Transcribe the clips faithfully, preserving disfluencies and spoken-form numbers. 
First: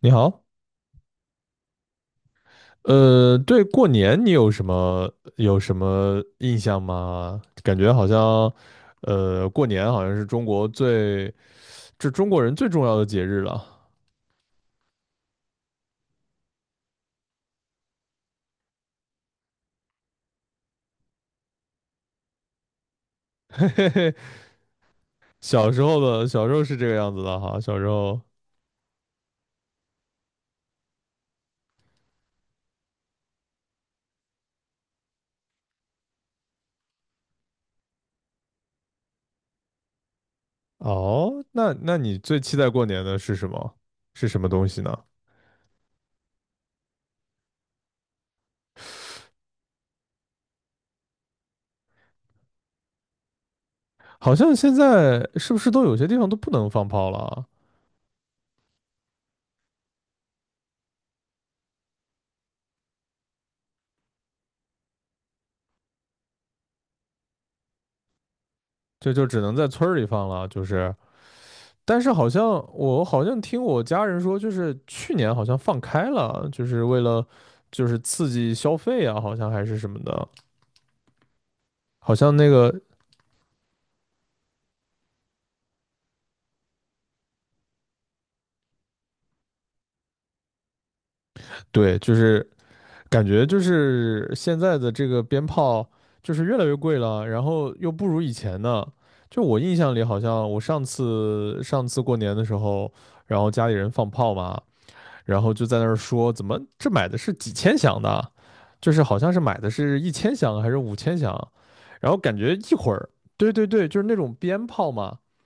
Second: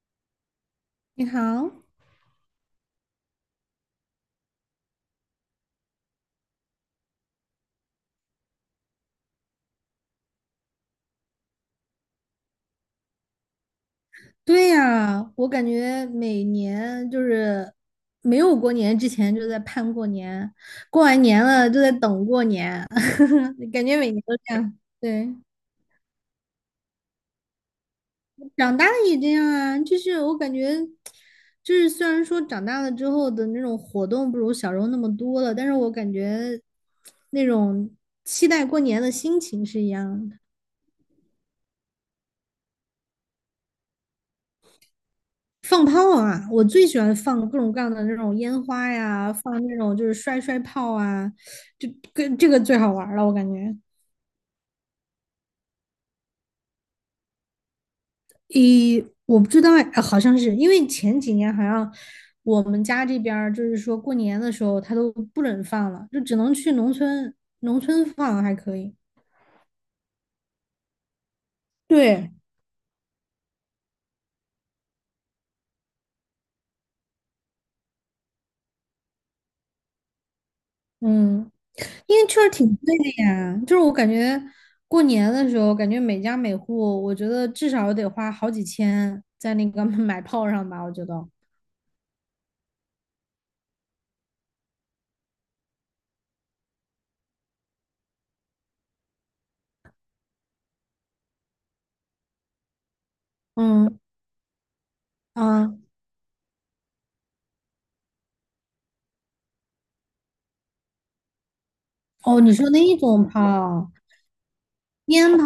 你好。你好。呃，对过年你有什么有什么印象吗？感觉好像，呃，过年好像是中国最，这中国人最重要的节日了。对呀，我感觉每年就是没有过年之前就在盼过年，过完年了就在等过年，感嘿觉每嘿，年都这样。对。小时候的小时候是这个样子的哈，小时候长大了也这样啊，就是我感觉，就是虽然说长大了之后的那种活动不如小时候那么多了，但是我感觉那种期待过年的心情是一样的。哦，那那你最期待过年的是什么？是什么东西呢？放炮啊！我最喜欢放各种各样的那种烟花呀，放那种就是摔摔炮啊，就跟这个最好玩儿了，我感觉。好像现在是不是都有些地方都不能放炮了啊？咦，我不知道哎，好像是因为前几年好像我们家这边儿就是说过年的时候他都不准放了，就只能去农村，农村放还可以。就就只能在村儿里放了，就是。但是好对。像我好像听我家人说，就是去年好像放开了，就是为了就是刺激消费啊，好像还是什么的，嗯，好因为像确那实挺个贵的呀，就是我感觉过年的时候，感觉每家每户，我觉得至少得花好几千在那个 买炮上吧，我觉得。对，就是感觉就是现在的这个鞭炮就是越来越贵了，然后又不如以前呢。就我印象里，好像我上次上次过年的时候，然后家里人嗯放炮嘛，然后就啊，在那儿说怎么这买的是几千响的，就是好像是买的是一千响还是五千响，然后感哦，你觉说一那会一儿，种对对对，炮，就是那种鞭炮嘛。烟炮，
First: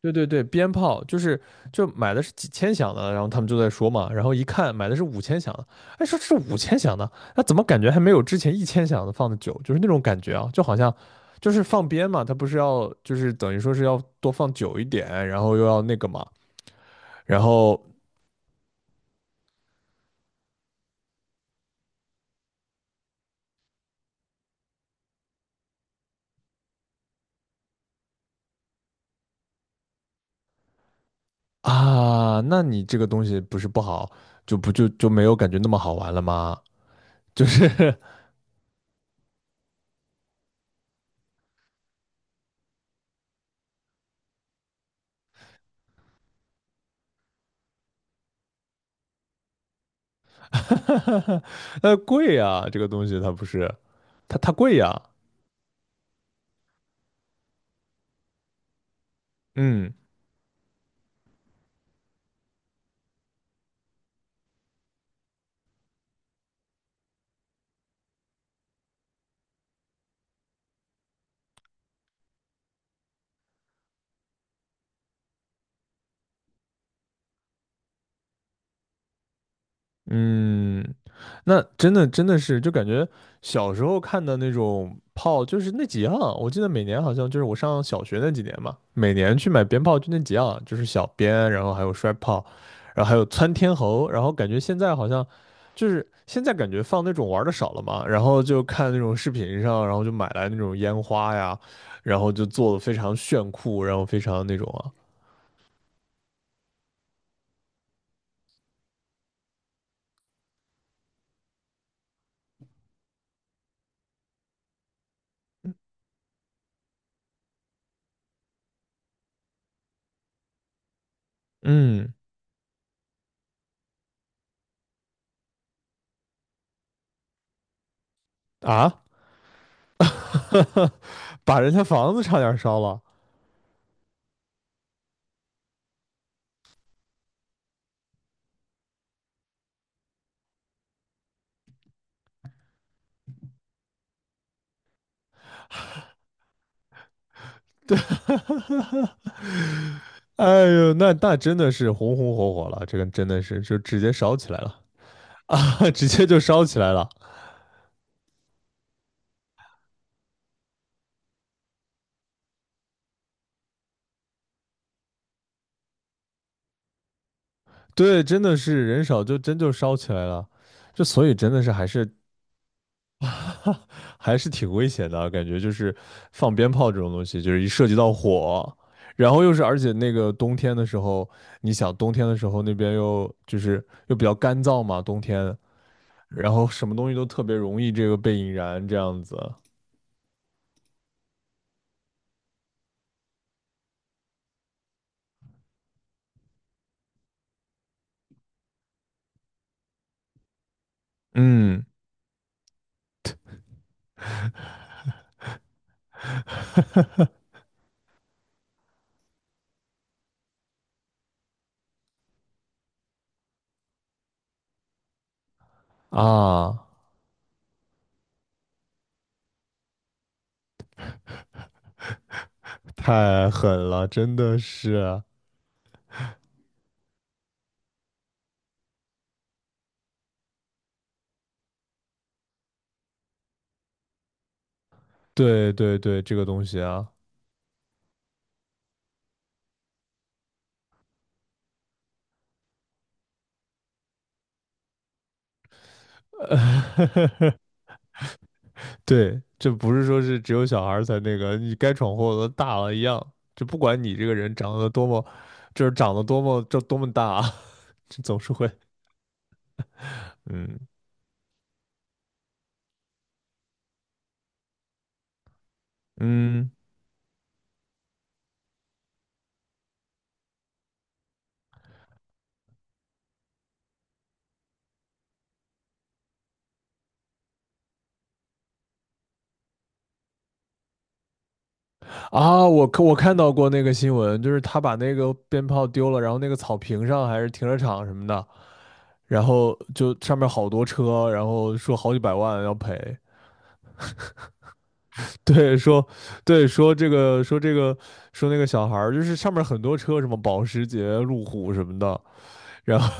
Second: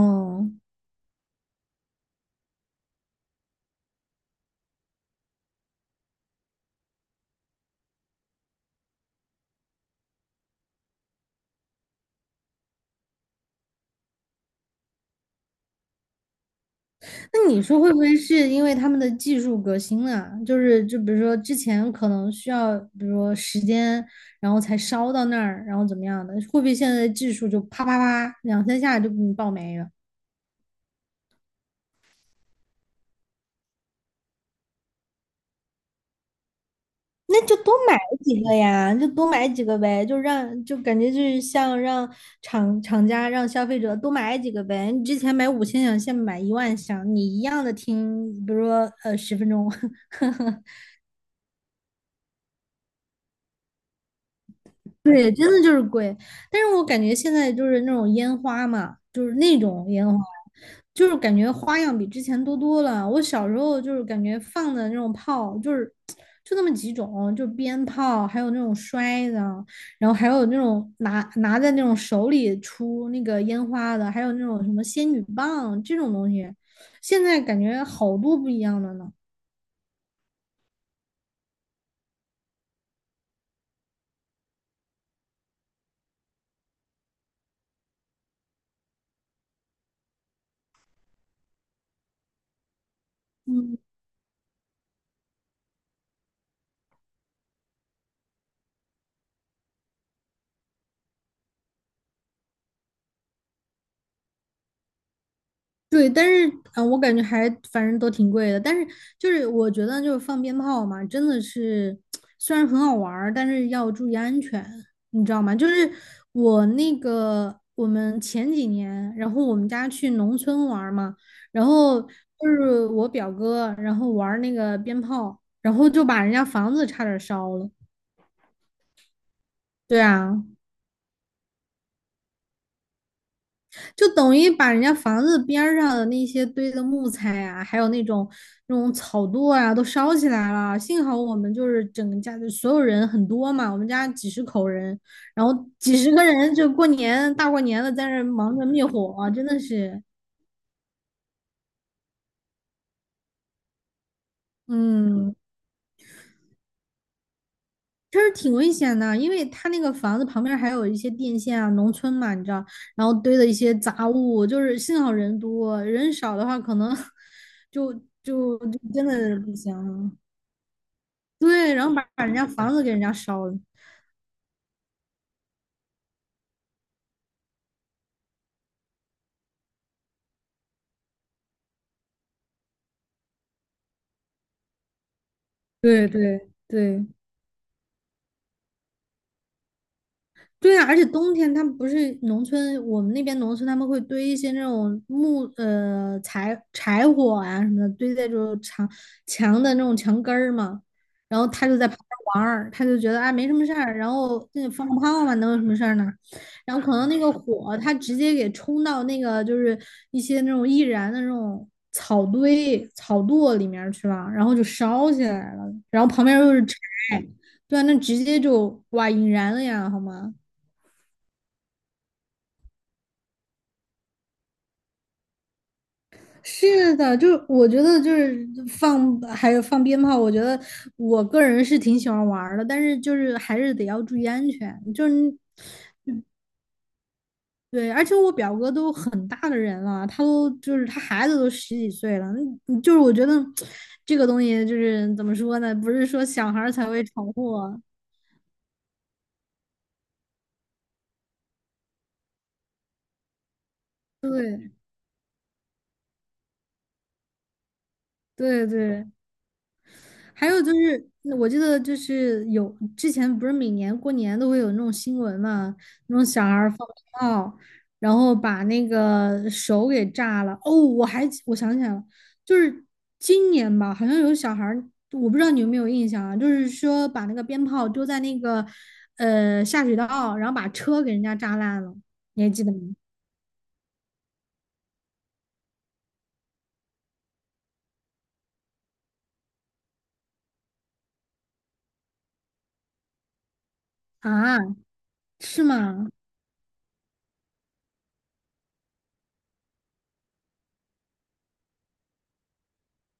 对对对，鞭炮就是就买的是几千响的，然后他们就在说嘛，然后一看买的是五千响的，哎，说这是五千响的，那怎么感觉还没有之前一千响的放的久，就是那种感觉啊，就好像。就是放鞭嘛，它不是要就是等于说是要多放久一点，然后又要那个嘛，然那你说后会不会是因为他们的技术革新啊？就是就比如说之前可能需要，比如说时间，然后才烧到那儿，然后怎么样的？会不会现在的技术就啪啪啪两三下就给你爆没了？啊，那你这个东西不是不好，就不就就没有感觉那么好玩了吗？那就就是 多买几个呀，就多买几个呗，就让就感觉就是像让厂厂家让消费者多买几个呗。你之前买五千响，现在买一万响，你一样的听，比如说呃十分钟。呃，贵呀，这个东西它不是，它它贵呀。对，真的就是贵。但是我感觉现在就是那种烟花嘛，就是那种嗯。烟花，就是感觉花样比之前多多了。我小时候就是感觉放的那种炮，就是就那么几种，就鞭炮，还有那种摔的，然后还有那种拿拿在那种手里出那个烟花的，还有那种什么仙女棒这种东西。现在感觉好多不一样的呢。嗯，那真的真的是，就感觉小时候看的那种炮，就是那几样。我记得每年好像就是我上小学那几年嘛，每年去买鞭炮就那几样，就是小鞭，然后还有摔炮，然后还有窜天嗯。猴。然后感觉现在好像就是现在感觉放那种玩的少了嘛，然后就看那种视频上，然后就买来那种烟花呀，然后就做的非常炫酷，然后非常那种啊。对，但是嗯、呃我感觉还反正都挺贵的。但是就是我觉得就是放鞭炮嘛，真的是虽然很好玩儿但是要注意安全，你知道吗？就是我那个我们前几年，然后我们家去农村玩儿嘛，然后就嗯是我表哥，然后玩儿那个鞭炮，然后就把人家房子差点儿烧了。啊，对啊。把人家房子差点烧了。就等于把人家房子边儿上的那些堆的木材啊，还有那种那种草垛啊，都烧起来了。幸好我们就是整个家的所有人很多嘛，我们家几十口人，然后几十个人就过年大过年的对，在那儿忙着灭火啊，真的是，哎呦，那那真的是红红火火了，这个真的是就直接烧起来了，嗯，直接就烧起来了。确实挺危险的，因为他那个房子旁边还有一些电线啊，农村嘛，你知道，然后堆的一些杂物，就是幸好人多，人少的话可能 就对，真的就就是人真少就的不真就行烧了。起来了，就所以真的是对，还然后把是 把人家房子给人家烧了，还是挺危险的啊，感觉就是放鞭炮这种东西，就是一涉及到火，然后又是而且那个冬天的时候，你想冬天的时候那边又就是又比较干燥嘛，冬天，对对然后什么对。东西都特别容易这个被引燃这样子。对啊，而且冬天他们不是农村，我们那边农村他们会堆一些那种木呃柴柴火啊什么的，堆在这种墙墙的那种墙根儿嘛。然后他就嗯。在旁边玩儿，他就觉得啊没什么事儿，然后那放个炮嘛，能有什么事儿呢？然后可能那个火他直接给冲到那个就是一些那种易燃的那种草堆草垛里面儿去了，然后就烧起来了，然后旁边又是柴，啊，对啊，那直接就哇引燃了呀，好吗？太狠了，真的是。是的，就是我觉得就是放还有放鞭炮，我觉得我个人是挺喜欢玩儿的，但是就是还是得要注意安全。就是你，对对对，这个东西啊，对，而且我表哥都很大的人了，他都就是他孩子都十几岁了，嗯就是我觉得这个东西就是怎么说呢，不是说小孩儿才会闯 祸，对，这不是说是只有小孩儿才那个，你该闯祸的大了一样，就不管你这个人对长得多么，就是长得多么，这多么大啊，这总是对会。对。还有就嗯是，我记得就是有之前不是每年过年都会有那种新闻嘛，那种小孩嗯儿放炮，然后把那个手给炸了。哦，我还记我想起来了，就是今年吧，好像有小孩儿我不知道你有没有印象啊，就是说把那个鞭炮丢在那个呃下水道，然后把车给人家炸烂了，你还记啊，得吗？我看我看到过那个新闻，就是他把那个鞭炮丢了，然后那个草坪上还是停车场什么的，然后就上面好多车，然后说好几百万要赔。啊，是对，说，吗？对，说这个，说这个，说那个小孩儿，就是上面很多车，什么保时捷、路虎什么的，然后，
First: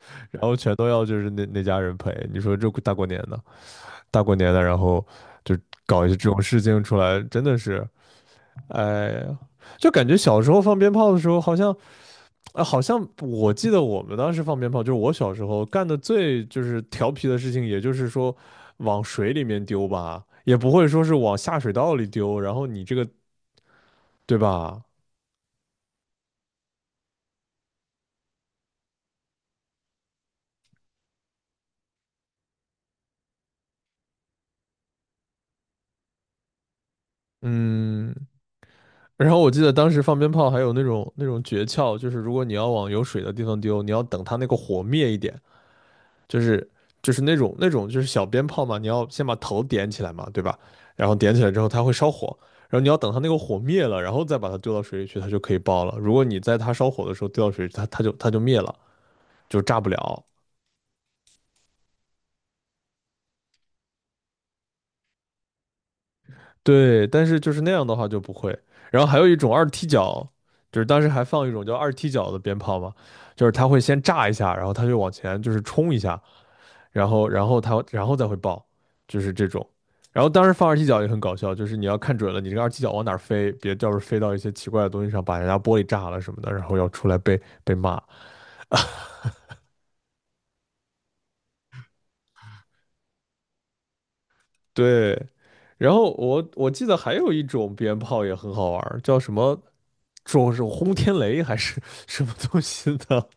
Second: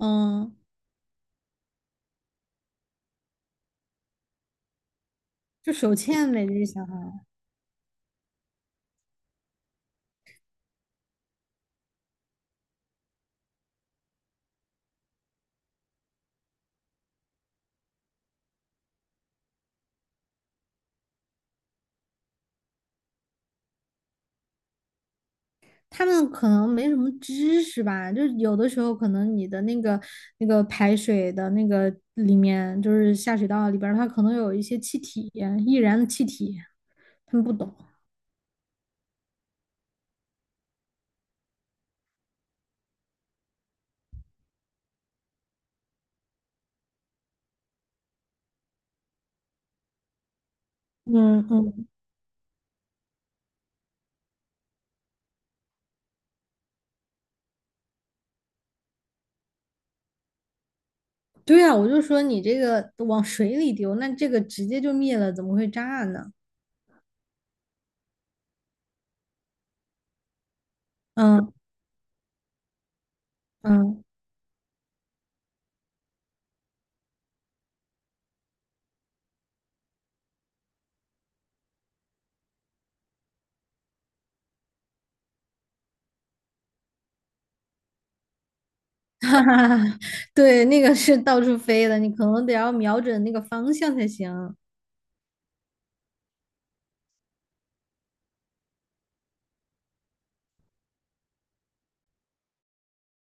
然后全都要就是那那家人赔。你说这大过年的，大过年的，然后就就手搞一些这欠种呗，这事些情小出来，孩。真的是，哎呀，就感觉小时候放鞭炮的时候，好像，啊，好像我记得我们当时放鞭炮，就是我小时候干的最就是调皮的事情，也就是说往水里面丢吧。也不会说是往下水道里丢，然后你这个对吧？他们可能没什么知识吧，就是有的时候可能你的那个那个排水的那个里面，就是下水道里边儿它可能有一些气体，易燃的气体，他们不懂。嗯，然后我记得当时放鞭炮还有那种那种诀窍，就是如果你要往有水的地方丢，你要等它那个火灭一点，就是就是那种那种就是小鞭炮嘛，你要先把头点起来嘛，对吧？然后点嗯起来之后它嗯，会烧火，然后你要等它那个火灭了，然后再把它丢到水里去，它就可以爆了。如果你在它烧火的时候丢到水里去它它就它就灭了，就炸不了。对啊，我就说你这个往水里丢，那这个直接就灭了，怎么会炸呢？对，但是就是那样的话就不会。然后还有一种二踢脚，就是当时还放一嗯种叫二踢脚的鞭炮嘛，就是它会先嗯，炸一下，然后它就往前就是冲一下，然后然后它然后再会爆，就是这种。然后当时放二踢脚也很搞笑，就是你要看准了你这个二踢脚往哪儿飞，别到时候飞到一些奇怪的东西上，把人家玻璃炸了什么的，然后要出来被被骂。哈哈哈，对，那个是到处飞的，你可能得要瞄准那个方向才行。对，然后我我记得还有一种鞭炮也很好玩儿叫什么？说是轰天雷还是什么东西的，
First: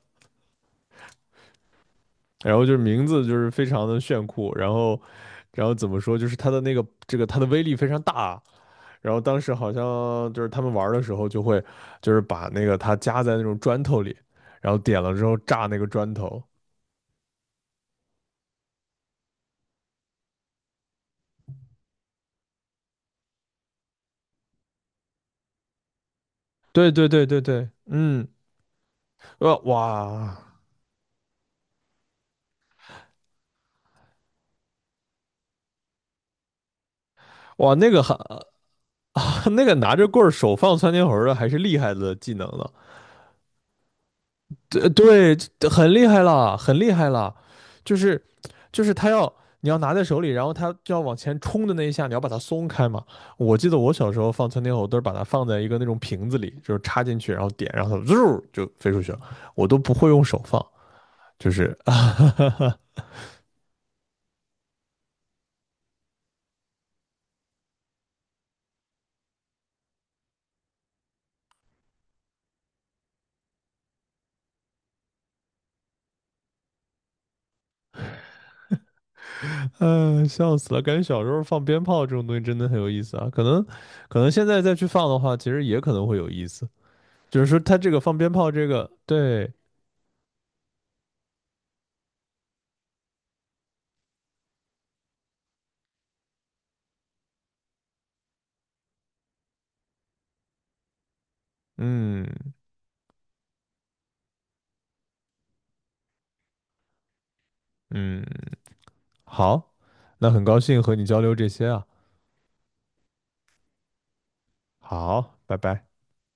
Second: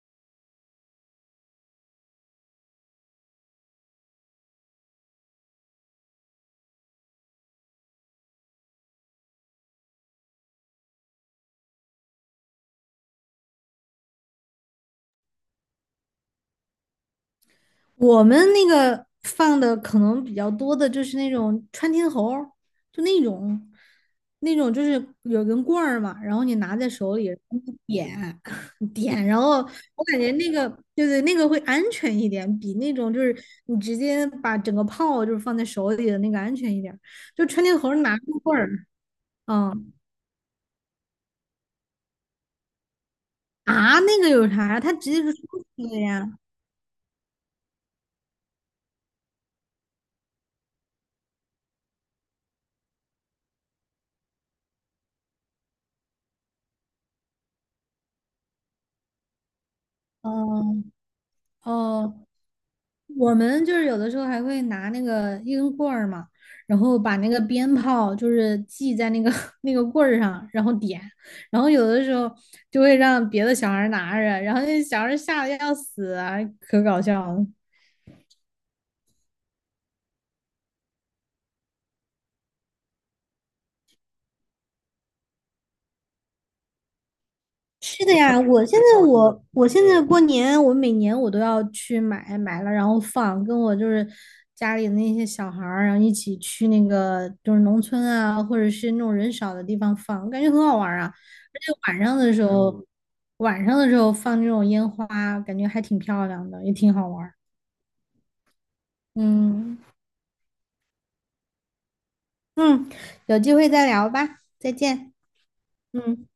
然后就是名字就是非常的炫酷，然后，然后怎么说，就是它的那个这个它的威力非常大，然后当时好像就是他们玩的时候就会就是把那个它夹在那种砖头里，然后点了之后炸那个砖头。我们那个放的可能比较多的就是那种穿天猴儿就那种，那种就是有根棍儿嘛，然后你拿在对对手对里，然对后对，你嗯，点 点，然呃后我感觉哇那个对对，那个会安全一点，比那种就是你直接把整个炮就是放在手里的那个安全一点儿就穿哇天那猴儿个还 拿根棍儿，那个嗯拿着棍儿手放窜天猴的还是厉害的技能呢，啊，那个有啥呀？对它直接就对，出这去很的厉害呀。了，很厉害了，就是就是他要你要拿在手里，然后他就要往前冲的那一下，你要把它松开嘛。我记得我小时候放窜天猴都是把它放在一个那种瓶子里，就是插进去，然后点，然后它嗖就飞出去了。我都不会用手放，嗯就是 哦，啊我们就是有的时候还会拿那个一根棍儿嘛，然后把那个鞭炮就是系在那个 那个棍儿上，然后点，然后有的时候就会让别的小孩儿拿着，然后那小孩儿吓得要死啊，可搞笑了。嗯，笑死了！感觉小时候放鞭炮这种东西真的很有意思啊。可能，可能现在再去放的话，其实也可能会有意思。就是说，它这个是的放鞭呀，炮我这现个，在我对。我现在过年，我每年我都要去买买了，然后放，跟我就是家里的那些小孩儿，然后一起去那个就是农村啊，或者是那种人少的地方放，我感觉很好玩儿啊。而且晚上的时嗯候，嗯晚上的时候放那种烟花，感觉还挺漂亮的，也挺好玩儿。嗯，好，嗯那很高兴和你交流这些啊。嗯，有机会再聊吧，再见。好，拜拜。嗯。